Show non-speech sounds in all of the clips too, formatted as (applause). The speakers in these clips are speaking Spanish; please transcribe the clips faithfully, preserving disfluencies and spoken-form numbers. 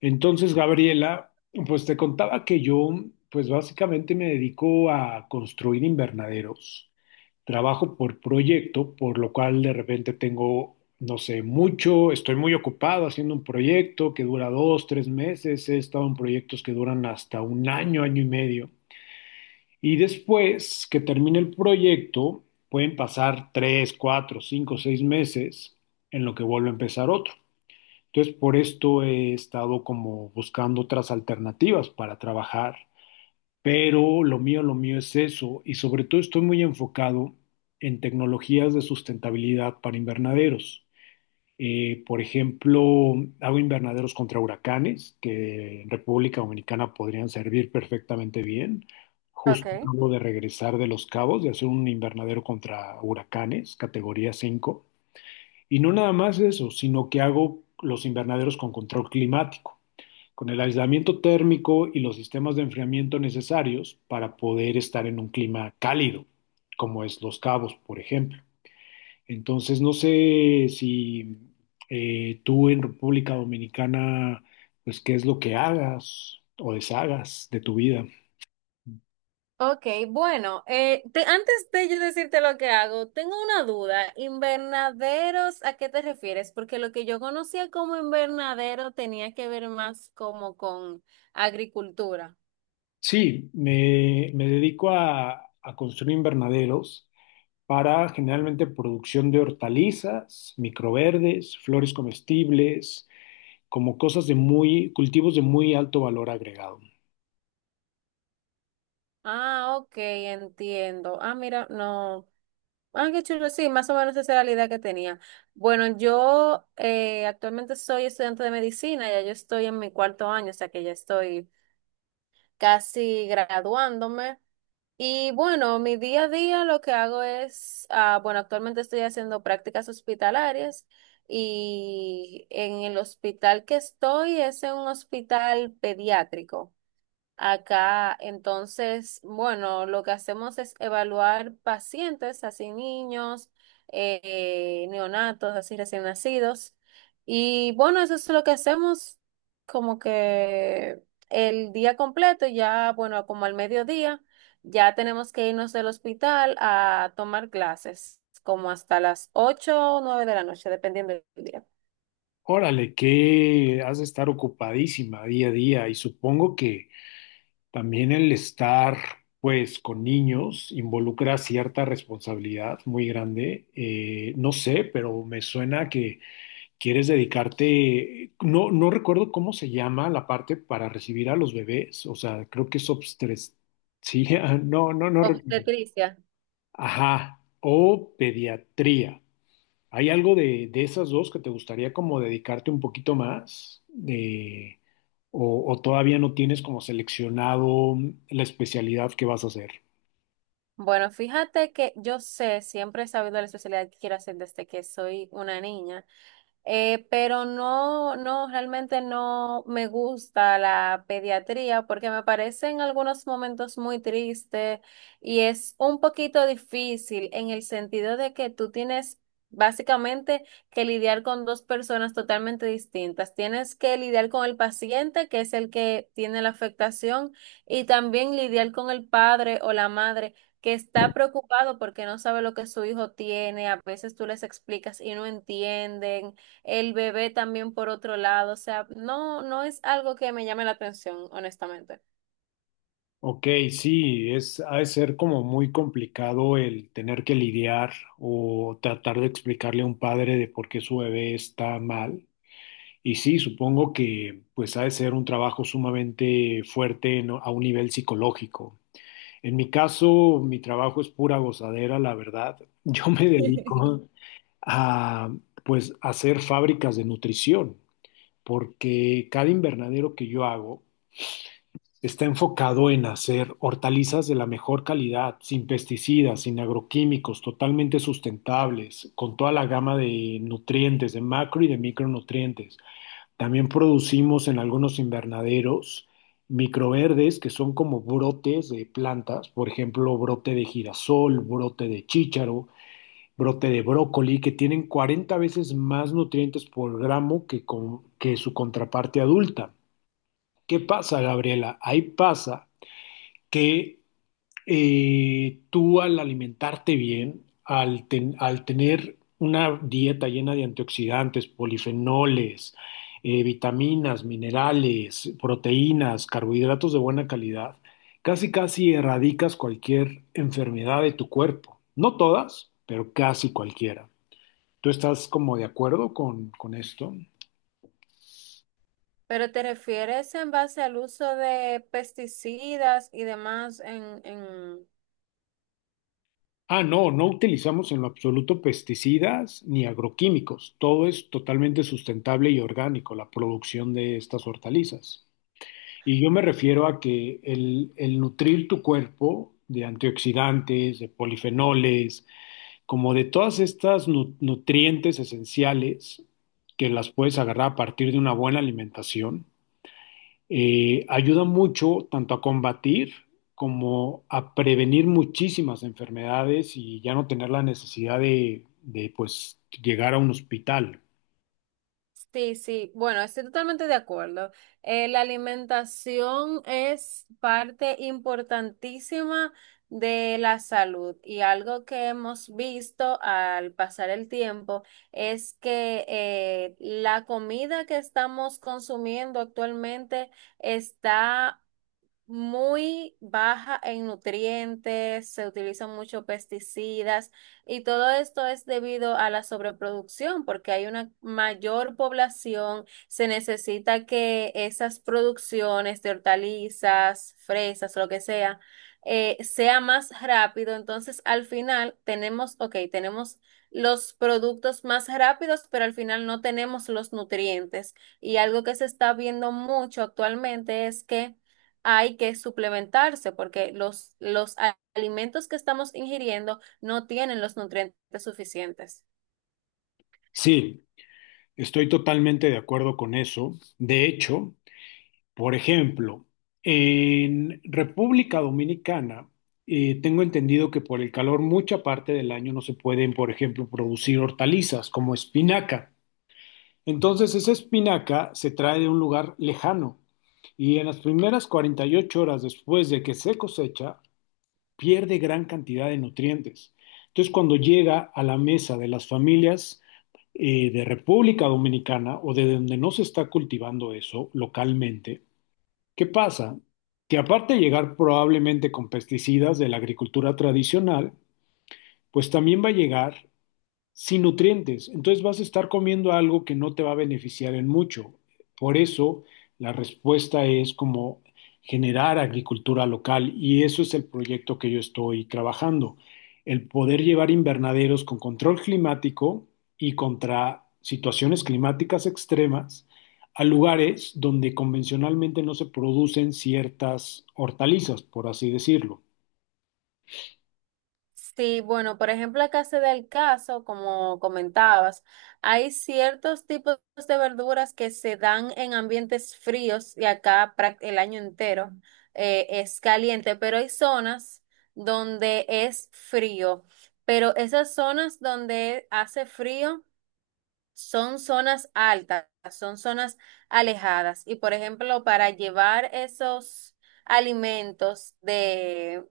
Entonces, Gabriela, pues te contaba que yo, pues básicamente me dedico a construir invernaderos. Trabajo por proyecto, por lo cual de repente tengo, no sé, mucho, estoy muy ocupado haciendo un proyecto que dura dos, tres meses. He estado en proyectos que duran hasta un año, año y medio. Y después que termine el proyecto, pueden pasar tres, cuatro, cinco, seis meses en lo que vuelvo a empezar otro. Entonces, por esto he estado como buscando otras alternativas para trabajar, pero lo mío, lo mío es eso, y sobre todo estoy muy enfocado en tecnologías de sustentabilidad para invernaderos. Eh, por ejemplo, hago invernaderos contra huracanes, que en República Dominicana podrían servir perfectamente bien. Ok. Justo acabo de regresar de Los Cabos, de hacer un invernadero contra huracanes, categoría cinco. Y no nada más eso, sino que hago los invernaderos con control climático, con el aislamiento térmico y los sistemas de enfriamiento necesarios para poder estar en un clima cálido, como es Los Cabos, por ejemplo. Entonces, no sé si eh, tú en República Dominicana, pues qué es lo que hagas o deshagas de tu vida. Ok, bueno, eh, te- antes de yo decirte lo que hago, tengo una duda. ¿Invernaderos a qué te refieres? Porque lo que yo conocía como invernadero tenía que ver más como con agricultura. Sí, me, me dedico a, a construir invernaderos para generalmente producción de hortalizas, microverdes, flores comestibles, como cosas de muy, cultivos de muy alto valor agregado. Ah, ok, entiendo. Ah, mira, no. Ah, qué chulo, sí, más o menos esa era la idea que tenía. Bueno, yo eh, actualmente soy estudiante de medicina, ya yo estoy en mi cuarto año, o sea que ya estoy casi graduándome. Y bueno, mi día a día lo que hago es, ah, bueno, actualmente estoy haciendo prácticas hospitalarias y en el hospital que estoy es en un hospital pediátrico. Acá, entonces, bueno, lo que hacemos es evaluar pacientes, así niños, eh, neonatos, así recién nacidos. Y bueno, eso es lo que hacemos como que el día completo, ya, bueno, como al mediodía, ya tenemos que irnos del hospital a tomar clases, como hasta las ocho o nueve de la noche, dependiendo del día. Órale, que has de estar ocupadísima día a día y supongo que también el estar pues con niños involucra cierta responsabilidad muy grande. Eh, no sé, pero me suena que quieres dedicarte, no, no recuerdo cómo se llama la parte para recibir a los bebés, o sea, creo que es obstetricia, (laughs) no, no, no recuerdo. Obstetricia. Ajá, o pediatría. ¿Hay algo de, de esas dos que te gustaría como dedicarte un poquito más? De, o, ¿O todavía no tienes como seleccionado la especialidad que vas a hacer? Bueno, fíjate que yo sé, siempre he sabido la especialidad que quiero hacer desde que soy una niña. Eh, pero no, no, realmente no me gusta la pediatría porque me parece en algunos momentos muy triste y es un poquito difícil en el sentido de que tú tienes básicamente que lidiar con dos personas totalmente distintas. Tienes que lidiar con el paciente, que es el que tiene la afectación, y también lidiar con el padre o la madre, que está preocupado porque no sabe lo que su hijo tiene, a veces tú les explicas y no entienden el bebé también por otro lado, o sea, no, no es algo que me llame la atención, honestamente. Ok, sí, es, ha de ser como muy complicado el tener que lidiar o tratar de explicarle a un padre de por qué su bebé está mal. Y sí, supongo que pues ha de ser un trabajo sumamente fuerte en- a un nivel psicológico. En mi caso, mi trabajo es pura gozadera, la verdad. (laughs) Yo me dedico a pues hacer fábricas de nutrición, porque cada invernadero que yo hago está enfocado en hacer hortalizas de la mejor calidad, sin pesticidas, sin agroquímicos, totalmente sustentables, con toda la gama de nutrientes, de macro y de micronutrientes. También producimos en algunos invernaderos microverdes, que son como brotes de plantas, por ejemplo, brote de girasol, brote de chícharo, brote de brócoli, que tienen cuarenta veces más nutrientes por gramo que, con- que su contraparte adulta. ¿Qué pasa, Gabriela? Ahí pasa que eh, tú al alimentarte bien, al, ten- al tener una dieta llena de antioxidantes, polifenoles, eh, vitaminas, minerales, proteínas, carbohidratos de buena calidad, casi casi erradicas cualquier enfermedad de tu cuerpo. No todas, pero casi cualquiera. ¿Tú estás como de acuerdo con, con esto? Pero ¿te refieres en base al uso de pesticidas y demás en, en, Ah, no, no utilizamos en lo absoluto pesticidas ni agroquímicos. Todo es totalmente sustentable y orgánico, la producción de estas hortalizas. Y yo me refiero a que el, el nutrir tu cuerpo de antioxidantes, de polifenoles, como de todas estas nu- nutrientes esenciales que las puedes agarrar a partir de una buena alimentación, eh, ayuda mucho tanto a combatir como a prevenir muchísimas enfermedades y ya no tener la necesidad de, de, pues llegar a un hospital. Sí, sí, bueno, estoy totalmente de acuerdo. Eh, la alimentación es parte importantísima de la salud y algo que hemos visto al pasar el tiempo es que eh, la comida que estamos consumiendo actualmente está muy baja en nutrientes, se utilizan muchos pesticidas y todo esto es debido a la sobreproducción porque hay una mayor población, se necesita que esas producciones de hortalizas, fresas, lo que sea, eh, sea más rápido. Entonces, al final tenemos, ok, tenemos los productos más rápidos, pero al final no tenemos los nutrientes. Y algo que se está viendo mucho actualmente es que hay que suplementarse porque los, los a- alimentos que estamos ingiriendo no tienen los nutrientes suficientes. Sí, estoy totalmente de acuerdo con eso. De hecho, por ejemplo, en República Dominicana, eh, tengo entendido que por el calor mucha parte del año no se pueden, por ejemplo, producir hortalizas como espinaca. Entonces esa espinaca se trae de un lugar lejano y en las primeras cuarenta y ocho horas después de que se cosecha, pierde gran cantidad de nutrientes. Entonces cuando llega a la mesa de las familias eh, de República Dominicana o de donde no se está cultivando eso localmente, ¿qué pasa? Que aparte de llegar probablemente con pesticidas de la agricultura tradicional, pues también va a llegar sin nutrientes. Entonces vas a estar comiendo algo que no te va a beneficiar en mucho. Por eso la respuesta es como generar agricultura local y eso es el proyecto que yo estoy trabajando. El poder llevar invernaderos con control climático y contra situaciones climáticas extremas a lugares donde convencionalmente no se producen ciertas hortalizas, por así decirlo. Sí, bueno, por ejemplo, acá se da el caso, como comentabas, hay ciertos tipos de verduras que se dan en ambientes fríos y acá prac- el año entero eh, es caliente, pero hay zonas donde es frío, pero esas zonas donde hace frío son zonas altas, son zonas alejadas. Y por ejemplo, para llevar esos alimentos de,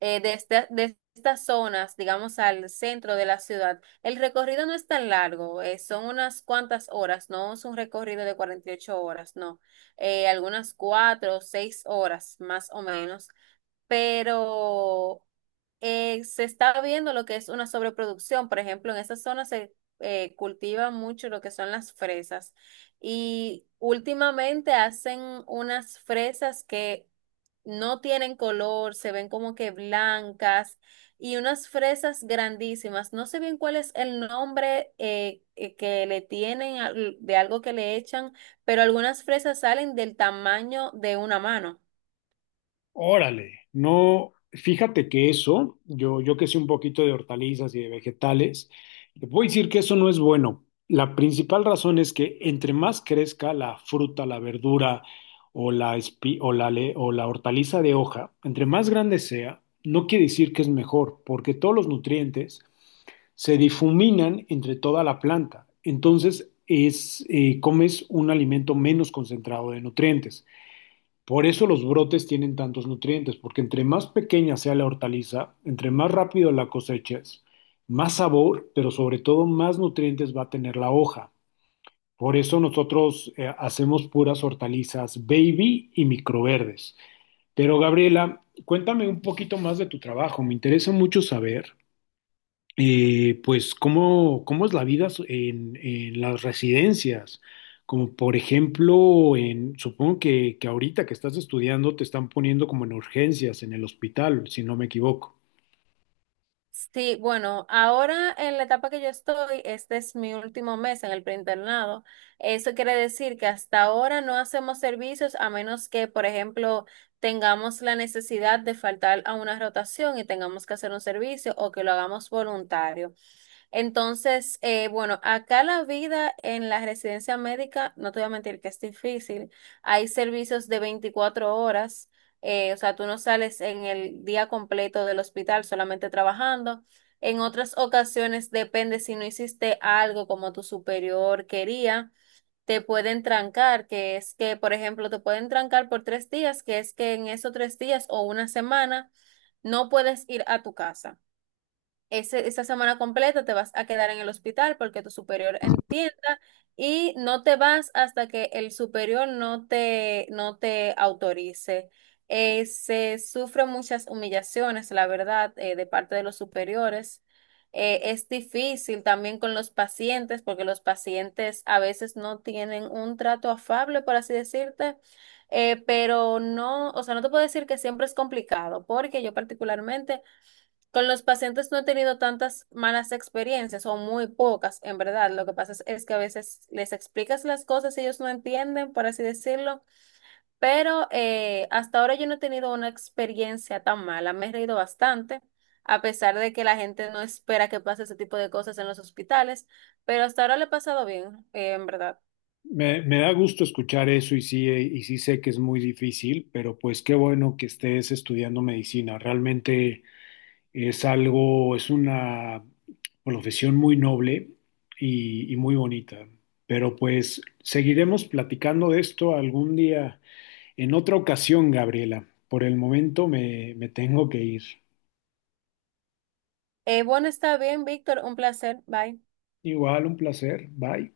eh, de, esta- de estas zonas, digamos, al centro de la ciudad, el recorrido no es tan largo, eh, son unas cuantas horas, no es un recorrido de cuarenta y ocho horas, no. Eh, algunas cuatro o seis horas más o menos. Pero eh, se está viendo lo que es una sobreproducción. Por ejemplo, en esa zona se eh, cultiva mucho lo que son las fresas. Y últimamente hacen unas fresas que no tienen color, se ven como que blancas y unas fresas grandísimas. No sé bien cuál es el nombre eh, eh, que le tienen al- de algo que le echan, pero algunas fresas salen del tamaño de una mano. Órale, no, fíjate que eso, yo, yo que sé un poquito de hortalizas y de vegetales, te puedo decir que eso no es bueno. La principal razón es que entre más crezca la fruta, la verdura o la, espi- o la, le- o la hortaliza de hoja, entre más grande sea, no quiere decir que es mejor, porque todos los nutrientes se difuminan entre toda la planta. Entonces, es, eh, comes un alimento menos concentrado de nutrientes. Por eso los brotes tienen tantos nutrientes, porque entre más pequeña sea la hortaliza, entre más rápido la coseches, más sabor, pero sobre todo más nutrientes va a tener la hoja. Por eso nosotros eh, hacemos puras hortalizas baby y microverdes. Pero Gabriela, cuéntame un poquito más de tu trabajo, me interesa mucho saber eh, pues cómo, cómo es la vida so- en, en las residencias, como por ejemplo, en, supongo que, que ahorita que estás estudiando te están poniendo como en urgencias en el hospital, si no me equivoco. Sí, bueno, ahora en la etapa que yo estoy, este es mi último mes en el preinternado. Eso quiere decir que hasta ahora no hacemos servicios a menos que, por ejemplo, tengamos la necesidad de faltar a una rotación y tengamos que hacer un servicio o que lo hagamos voluntario. Entonces, eh, bueno, acá la vida en la residencia médica, no te voy a mentir que es difícil. Hay servicios de veinticuatro horas, eh, o sea, tú no sales en el día completo del hospital solamente trabajando. En otras ocasiones, depende si no hiciste algo como tu superior quería, te pueden trancar, que es que, por ejemplo, te pueden trancar por tres días, que es que en esos tres días o una semana no puedes ir a tu casa, ese- esa semana completa te vas a quedar en el hospital porque tu superior entienda y no te vas hasta que el superior no te, no te autorice. Eh, se sufren muchas humillaciones, la verdad, eh, de parte de los superiores. Eh, es difícil también con los pacientes porque los pacientes a veces no tienen un trato afable, por así decirte. Eh, pero no, o sea, no te puedo decir que siempre es complicado, porque yo particularmente con los pacientes no he tenido tantas malas experiencias o muy pocas, en verdad. Lo que pasa es, es que a veces les explicas las cosas y ellos no entienden, por así decirlo, pero eh, hasta ahora yo no he tenido una experiencia tan mala. Me he reído bastante, a pesar de que la gente no espera que pase ese tipo de cosas en los hospitales, pero hasta ahora le he pasado bien, eh, en verdad. Me, me da gusto escuchar eso y sí, eh, y sí sé que es muy difícil, pero pues qué bueno que estés estudiando medicina. Realmente Es algo, es una profesión muy noble y, y muy bonita. Pero pues seguiremos platicando de esto algún día, en otra ocasión, Gabriela. Por el momento me, me tengo que ir. Eh, bueno, está bien, Víctor, un placer. Bye. Igual, un placer. Bye.